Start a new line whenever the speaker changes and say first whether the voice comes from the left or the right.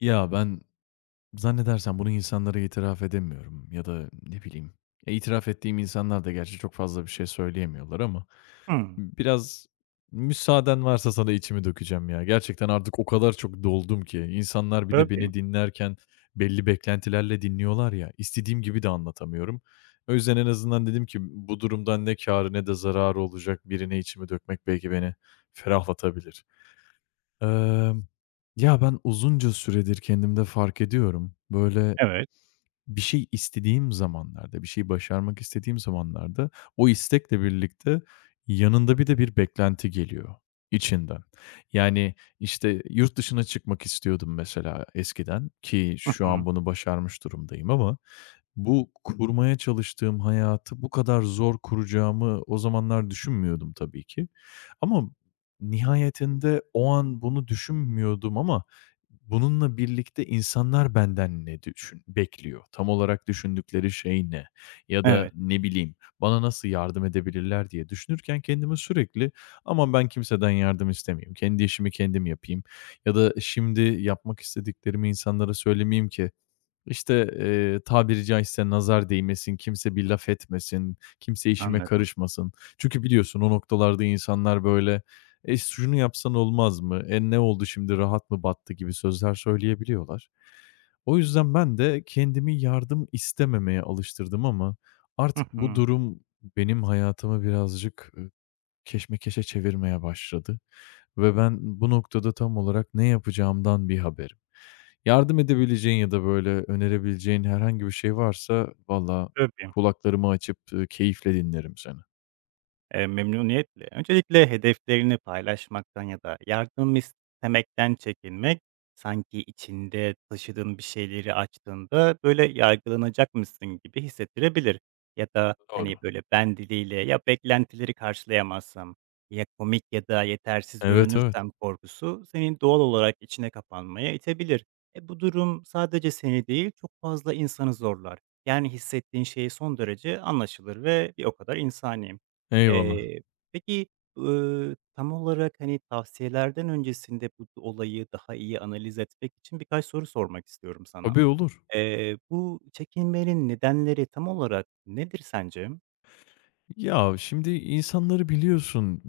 left: Ya, ben zannedersem bunu insanlara itiraf edemiyorum ya da ne bileyim, ya, itiraf ettiğim insanlar da gerçi çok fazla bir şey söyleyemiyorlar ama
right: Hımm.
left: biraz müsaaden varsa sana içimi dökeceğim ya. Gerçekten artık o kadar çok doldum ki insanlar bir de
right: Tabii.
left: beni dinlerken belli beklentilerle dinliyorlar ya, istediğim gibi de anlatamıyorum. O yüzden en azından dedim ki bu durumdan ne kârı ne de zararı olacak birine içimi dökmek belki beni ferahlatabilir. Emm, ya, ben uzunca süredir kendimde fark ediyorum. Böyle
right: Evet.
left: bir şey istediğim zamanlarda, bir şey başarmak istediğim zamanlarda o istekle birlikte yanında bir de bir beklenti geliyor içinden. Yani, işte, yurt dışına çıkmak istiyordum mesela eskiden ki
right: Hı
left: şu
right: hı.
left: an bunu başarmış durumdayım ama bu kurmaya çalıştığım hayatı bu kadar zor kuracağımı o zamanlar düşünmüyordum tabii ki. Ama nihayetinde o an bunu düşünmüyordum ama bununla birlikte insanlar benden ne düşün bekliyor? Tam olarak düşündükleri şey ne? Ya da
right: Evet,
left: ne bileyim bana nasıl yardım edebilirler diye düşünürken kendimi sürekli aman ben kimseden yardım istemeyeyim. Kendi işimi kendim yapayım. Ya da şimdi yapmak istediklerimi insanlara söylemeyeyim ki işte, tabiri caizse nazar değmesin, kimse bir laf etmesin, kimse işime
right: anladım.
left: karışmasın. Çünkü biliyorsun o noktalarda insanlar böyle, "E, şunu yapsan olmaz mı? E, ne oldu şimdi rahat mı battı?" gibi sözler söyleyebiliyorlar. O yüzden ben de kendimi yardım istememeye alıştırdım ama
right: Hı
left: artık bu
right: hı.
left: durum benim hayatımı birazcık, keşmekeşe çevirmeye başladı ve ben bu noktada tam olarak ne yapacağımdan bir haberim. Yardım edebileceğin ya da böyle önerebileceğin herhangi bir şey varsa valla
right: Tabii.
left: kulaklarımı açıp, keyifle dinlerim seni.
right: Memnuniyetle. Öncelikle hedeflerini paylaşmaktan ya da yardım istemekten çekinmek, sanki içinde taşıdığın bir şeyleri açtığında, böyle, yargılanacakmışsın gibi hissettirebilir. Ya da, hani,
left: Doğru.
right: böyle, ben diliyle, "Ya beklentileri karşılayamazsam, ya komik ya da yetersiz
left: Evet, evet.
right: görünürsem" korkusu seni doğal olarak içine kapanmaya itebilir. E, bu durum sadece seni değil, çok fazla insanı zorlar. Yani hissettiğin şey son derece anlaşılır ve bir o kadar insani.
left: Eyvallah.
right: Eee, peki, tam olarak, hani, tavsiyelerden öncesinde bu olayı daha iyi analiz etmek için birkaç soru sormak istiyorum sana.
left: Tabii, olur.
right: Bu çekinmenin nedenleri tam olarak nedir sence?
left: Ya, şimdi insanları biliyorsun.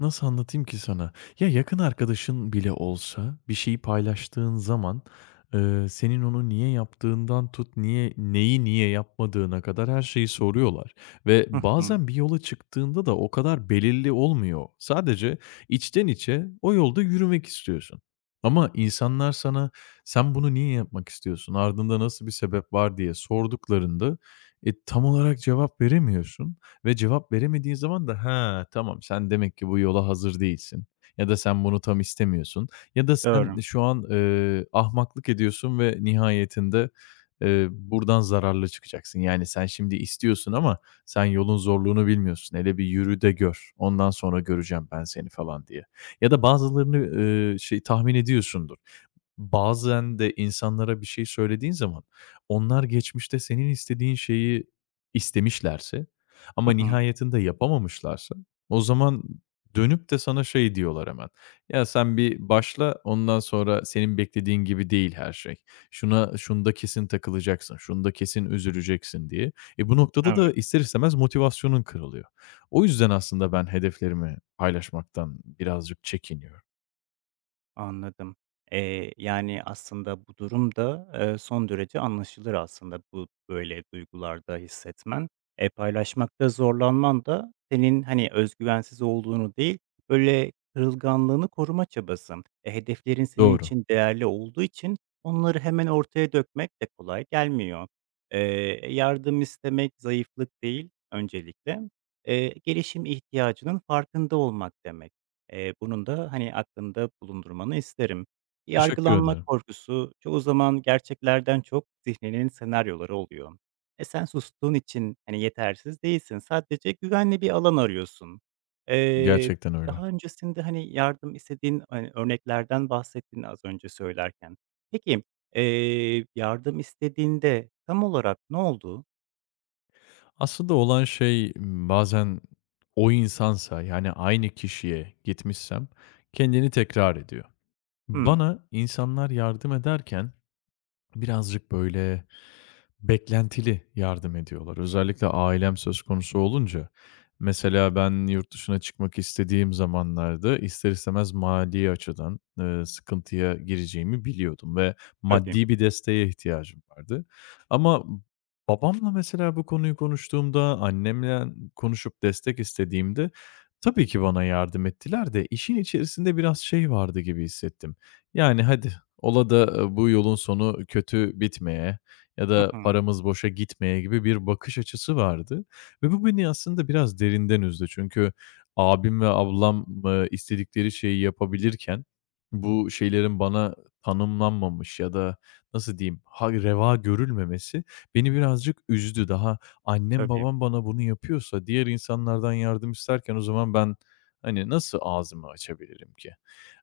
left: Nasıl anlatayım ki sana? Ya, yakın arkadaşın bile olsa bir şeyi paylaştığın zaman, senin onu niye yaptığından tut, niye neyi niye yapmadığına kadar her şeyi soruyorlar ve
right: Hı hı.
left: bazen bir yola çıktığında da o kadar belirli olmuyor. Sadece içten içe o yolda yürümek istiyorsun. Ama insanlar sana "Sen bunu niye yapmak istiyorsun? Ardında nasıl bir sebep var?" diye sorduklarında, e, tam olarak cevap veremiyorsun ve cevap veremediğin zaman da, "Ha, tamam sen demek ki bu yola hazır değilsin." ya da "Sen bunu tam istemiyorsun." ya da "Sen
right: Doğru.
left: şu an, ahmaklık ediyorsun ve nihayetinde, buradan zararlı çıkacaksın." Yani sen şimdi istiyorsun ama sen yolun zorluğunu bilmiyorsun. "Hele bir yürü de gör, ondan sonra göreceğim ben seni." falan diye. Ya da bazılarını, şey tahmin ediyorsundur. Bazen de insanlara bir şey söylediğin zaman onlar geçmişte senin istediğin şeyi istemişlerse
right: Hı
left: ama
right: hı.
left: nihayetinde yapamamışlarsa o zaman dönüp de sana şey diyorlar hemen. "Ya, sen bir başla, ondan sonra senin beklediğin gibi değil her şey. Şuna şunda kesin takılacaksın, şunda kesin üzüleceksin." diye. E, bu noktada
right: Evet.
left: da ister istemez motivasyonun kırılıyor. O yüzden aslında ben hedeflerimi paylaşmaktan birazcık çekiniyorum.
right: Anladım. Yani, aslında bu durum da, son derece anlaşılır aslında bu böyle duygularda hissetmen. E, paylaşmakta zorlanman da senin, hani, özgüvensiz olduğunu değil, böyle kırılganlığını koruma çabası. E, hedeflerin senin
left: Doğru.
right: için değerli olduğu için onları hemen ortaya dökmek de kolay gelmiyor. Yardım istemek zayıflık değil öncelikle, gelişim ihtiyacının farkında olmak demek. Bunun da, hani, aklında bulundurmanı isterim.
left: Teşekkür
right: Yargılanma
left: ederim.
right: korkusu çoğu zaman gerçeklerden çok zihninin senaryoları oluyor. E, sen sustuğun için, hani, yetersiz değilsin. Sadece güvenli bir alan arıyorsun. Eee,
left: Gerçekten öyle.
right: Daha öncesinde, hani, yardım istediğin, hani, örneklerden bahsettin az önce söylerken. Peki, yardım istediğinde tam olarak ne oldu?
left: Aslında olan şey m, bazen o insansa yani aynı kişiye gitmişsem kendini tekrar ediyor.
right: Hımm,
left: Bana insanlar yardım ederken birazcık, böyle, beklentili yardım ediyorlar. Özellikle ailem söz konusu olunca. Mesela ben yurt dışına çıkmak istediğim zamanlarda ister istemez mali açıdan, sıkıntıya gireceğimi biliyordum ve
right: tabii.
left: maddi bir desteğe ihtiyacım vardı. Ama babamla mesela bu konuyu konuştuğumda, annemle konuşup destek istediğimde tabii ki bana yardım ettiler de işin içerisinde biraz şey vardı gibi hissettim. Yani, hadi ola da, bu yolun sonu kötü bitmeye ya
right: Hı
left: da
right: hı.
left: paramız boşa gitmeye gibi bir bakış açısı vardı ve bu beni aslında biraz derinden üzdü. Çünkü abim ve ablam, istedikleri şeyi yapabilirken bu şeylerin bana tanımlanmamış ya da nasıl diyeyim, ha reva görülmemesi beni birazcık üzdü. Daha annem
right: Tabii.
left: babam bana bunu yapıyorsa diğer insanlardan yardım isterken o zaman ben, hani, nasıl ağzımı açabilirim ki?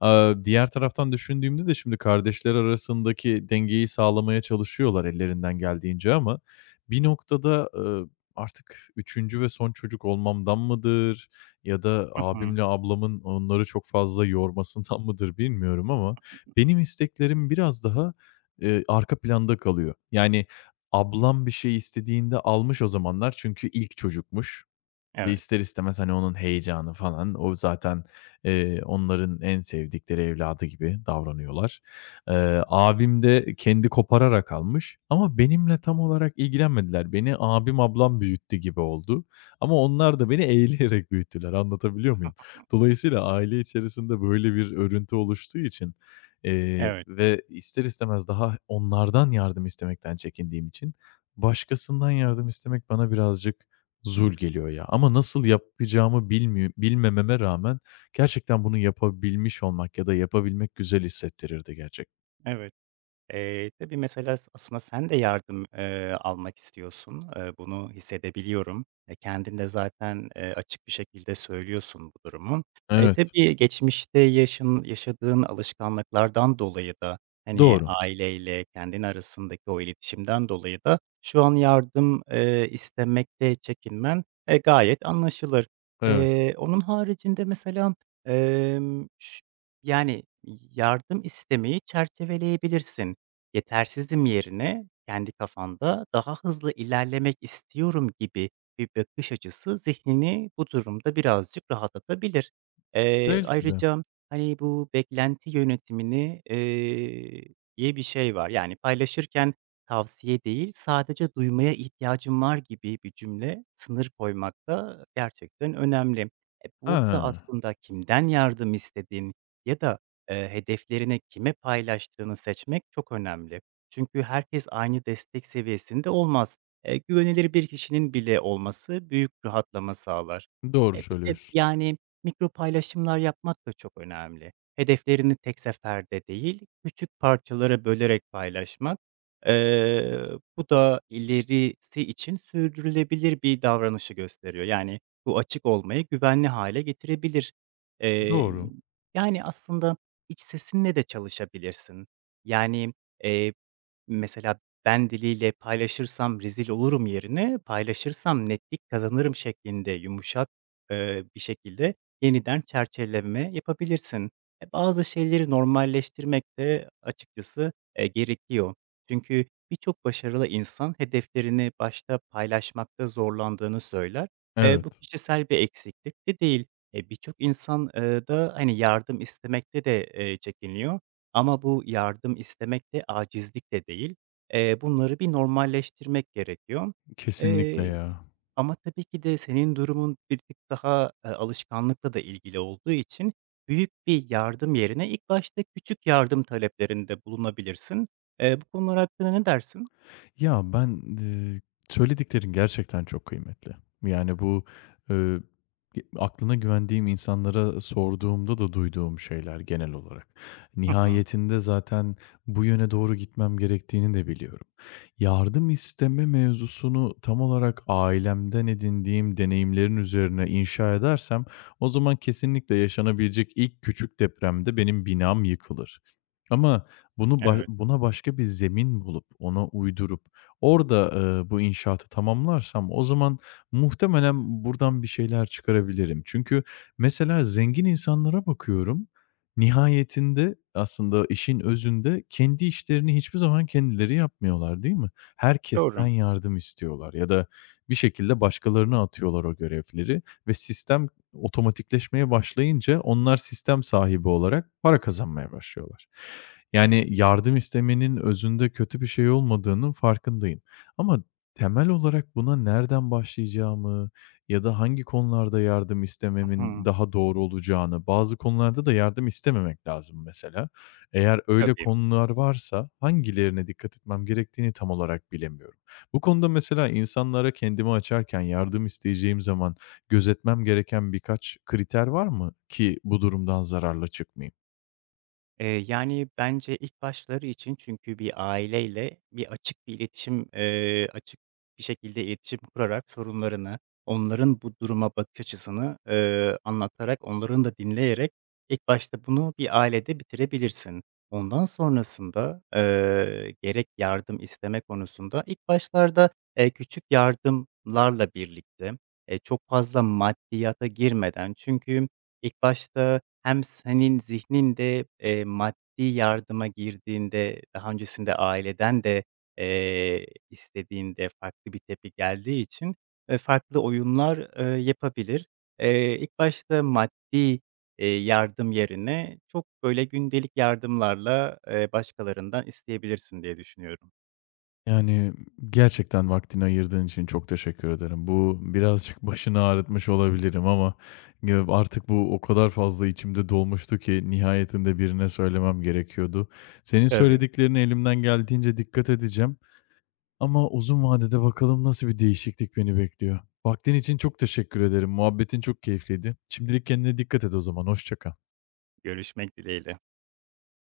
left: Aaa, diğer taraftan düşündüğümde de şimdi kardeşler arasındaki dengeyi sağlamaya çalışıyorlar ellerinden geldiğince ama bir noktada, artık üçüncü ve son çocuk olmamdan mıdır ya da
right: Hı hı.
left: abimle ablamın onları çok fazla yormasından mıdır bilmiyorum ama
right: Hı hı.
left: benim isteklerim biraz daha, arka planda kalıyor. Yani ablam bir şey istediğinde almış o zamanlar çünkü ilk çocukmuş. Ve
right: Evet,
left: ister istemez, hani, onun heyecanı falan, o zaten, onların en sevdikleri evladı gibi davranıyorlar. Abim de kendi kopararak almış ama benimle tam olarak ilgilenmediler. Beni abim, ablam büyüttü gibi oldu ama onlar da beni eğleyerek büyüttüler, anlatabiliyor muyum? Dolayısıyla aile içerisinde böyle bir örüntü oluştuğu için,
right: evet,
left: ve ister istemez daha onlardan yardım istemekten çekindiğim için başkasından yardım istemek bana birazcık zul geliyor ya ama nasıl yapacağımı bilmememe rağmen gerçekten bunu yapabilmiş olmak ya da yapabilmek güzel hissettirirdi gerçek.
right: evet. Tabii mesela aslında sen de yardım, almak istiyorsun. Bunu hissedebiliyorum. E, kendin de zaten, açık bir şekilde söylüyorsun bu durumu. E,
left: Evet,
right: tabii geçmişte yaşadığın alışkanlıklardan dolayı da, hani,
left: doğru.
right: aileyle kendin arasındaki o iletişimden dolayı da şu an yardım, istemekte çekinmen, gayet anlaşılır.
left: Evet,
right: Onun haricinde mesela, ş yani, yardım istemeyi çerçeveleyebilirsin. Yetersizim yerine kendi kafanda daha hızlı ilerlemek istiyorum gibi bir bakış açısı zihnini bu durumda birazcık rahatlatabilir.
left: belki de.
right: Ayrıca, hani, bu beklenti yönetimini, diye bir şey var. Yani paylaşırken tavsiye değil, sadece duymaya ihtiyacım var gibi bir cümle, sınır koymak da gerçekten önemli. E, burada
left: Ha,
right: aslında kimden yardım istediğin ya da hedeflerini kime paylaştığını seçmek çok önemli. Çünkü herkes aynı destek seviyesinde olmaz. Güvenilir bir kişinin bile olması büyük rahatlama sağlar. E,
left: doğru
right: bir de
left: söylüyorsun.
right: yani mikro paylaşımlar yapmak da çok önemli. Hedeflerini tek seferde değil, küçük parçalara bölerek paylaşmak, eee, bu da ilerisi için sürdürülebilir bir davranışı gösteriyor. Yani bu açık olmayı güvenli hale getirebilir. Emm,
left: Doğru.
right: yani aslında iç sesinle de çalışabilirsin. Yani, eee, mesela "Ben diliyle paylaşırsam rezil olurum" yerine "Paylaşırsam netlik kazanırım" şeklinde yumuşak, bir şekilde yeniden çerçeveleme yapabilirsin. E, bazı şeyleri normalleştirmek de açıkçası, gerekiyor. Çünkü birçok başarılı insan hedeflerini başta paylaşmakta zorlandığını söyler.
left: Evet,
right: Bu kişisel bir eksiklik de değil. E, birçok insan, da, hani, yardım istemekte de, çekiniyor ama bu yardım istemek de acizlik de değil. Bunları bir normalleştirmek gerekiyor.
left: kesinlikle
right: Eee,
left: ya.
right: Ama tabii ki de senin durumun bir tık daha, alışkanlıkla da ilgili olduğu için büyük bir yardım yerine ilk başta küçük yardım taleplerinde bulunabilirsin. Bu konular hakkında ne dersin?
left: Ya, ben, söylediklerin gerçekten çok kıymetli. Yani, bu, eee, aklına güvendiğim insanlara sorduğumda da duyduğum şeyler genel olarak.
right: Hı hı.
left: Nihayetinde zaten bu yöne doğru gitmem gerektiğini de biliyorum. Yardım isteme mevzusunu tam olarak ailemden edindiğim deneyimlerin üzerine inşa edersem o zaman kesinlikle yaşanabilecek ilk küçük depremde benim binam yıkılır. Ama bunu ba
right: Evet,
left: buna başka bir zemin bulup, ona uydurup, orada, bu inşaatı tamamlarsam o zaman muhtemelen buradan bir şeyler çıkarabilirim. Çünkü mesela zengin insanlara bakıyorum, nihayetinde aslında işin özünde kendi işlerini hiçbir zaman kendileri yapmıyorlar, değil mi? Herkesten
right: doğru.
left: yardım istiyorlar ya da bir şekilde başkalarına atıyorlar o görevleri ve sistem otomatikleşmeye başlayınca onlar sistem sahibi olarak para kazanmaya başlıyorlar. Yani yardım istemenin özünde kötü bir şey olmadığının farkındayım. Ama temel olarak buna nereden başlayacağımı ya da hangi konularda yardım
right: Hı
left: istememin
right: hı.
left: daha doğru olacağını, bazı konularda da yardım istememek lazım mesela. Eğer öyle
right: Tabii.
left: konular varsa hangilerine dikkat etmem gerektiğini tam olarak bilemiyorum. Bu konuda mesela insanlara kendimi açarken yardım isteyeceğim zaman gözetmem gereken birkaç kriter var mı ki bu durumdan zararla çıkmayayım?
right: Yani, bence ilk başları için çünkü bir aileyle bir açık bir iletişim, açık bir şekilde iletişim kurarak sorunlarını, onların bu duruma bakış açısını, anlatarak, onların da dinleyerek ilk başta bunu bir ailede bitirebilirsin. Ondan sonrasında, gerek yardım isteme konusunda ilk başlarda, küçük yardımlarla birlikte, çok fazla maddiyata girmeden çünkü ilk başta hem senin zihnin de, maddi yardıma girdiğinde, daha öncesinde aileden de, istediğinde farklı bir tepki geldiği için, farklı oyunlar, yapabilir. İlk başta maddi, yardım yerine çok böyle gündelik yardımlarla, başkalarından isteyebilirsin diye düşünüyorum.
left: Yani, gerçekten vaktini ayırdığın için çok teşekkür ederim. Bu birazcık başını ağrıtmış olabilirim ama ya, artık bu o kadar fazla içimde dolmuştu ki nihayetinde birine söylemem gerekiyordu. Senin
right: Tabii,
left: söylediklerine elimden geldiğince dikkat edeceğim ama uzun vadede bakalım nasıl bir değişiklik beni bekliyor. Vaktin için çok teşekkür ederim. Muhabbetin çok keyifliydi. Şimdilik kendine dikkat et o zaman. Hoşça kal.
right: görüşmek dileğiyle.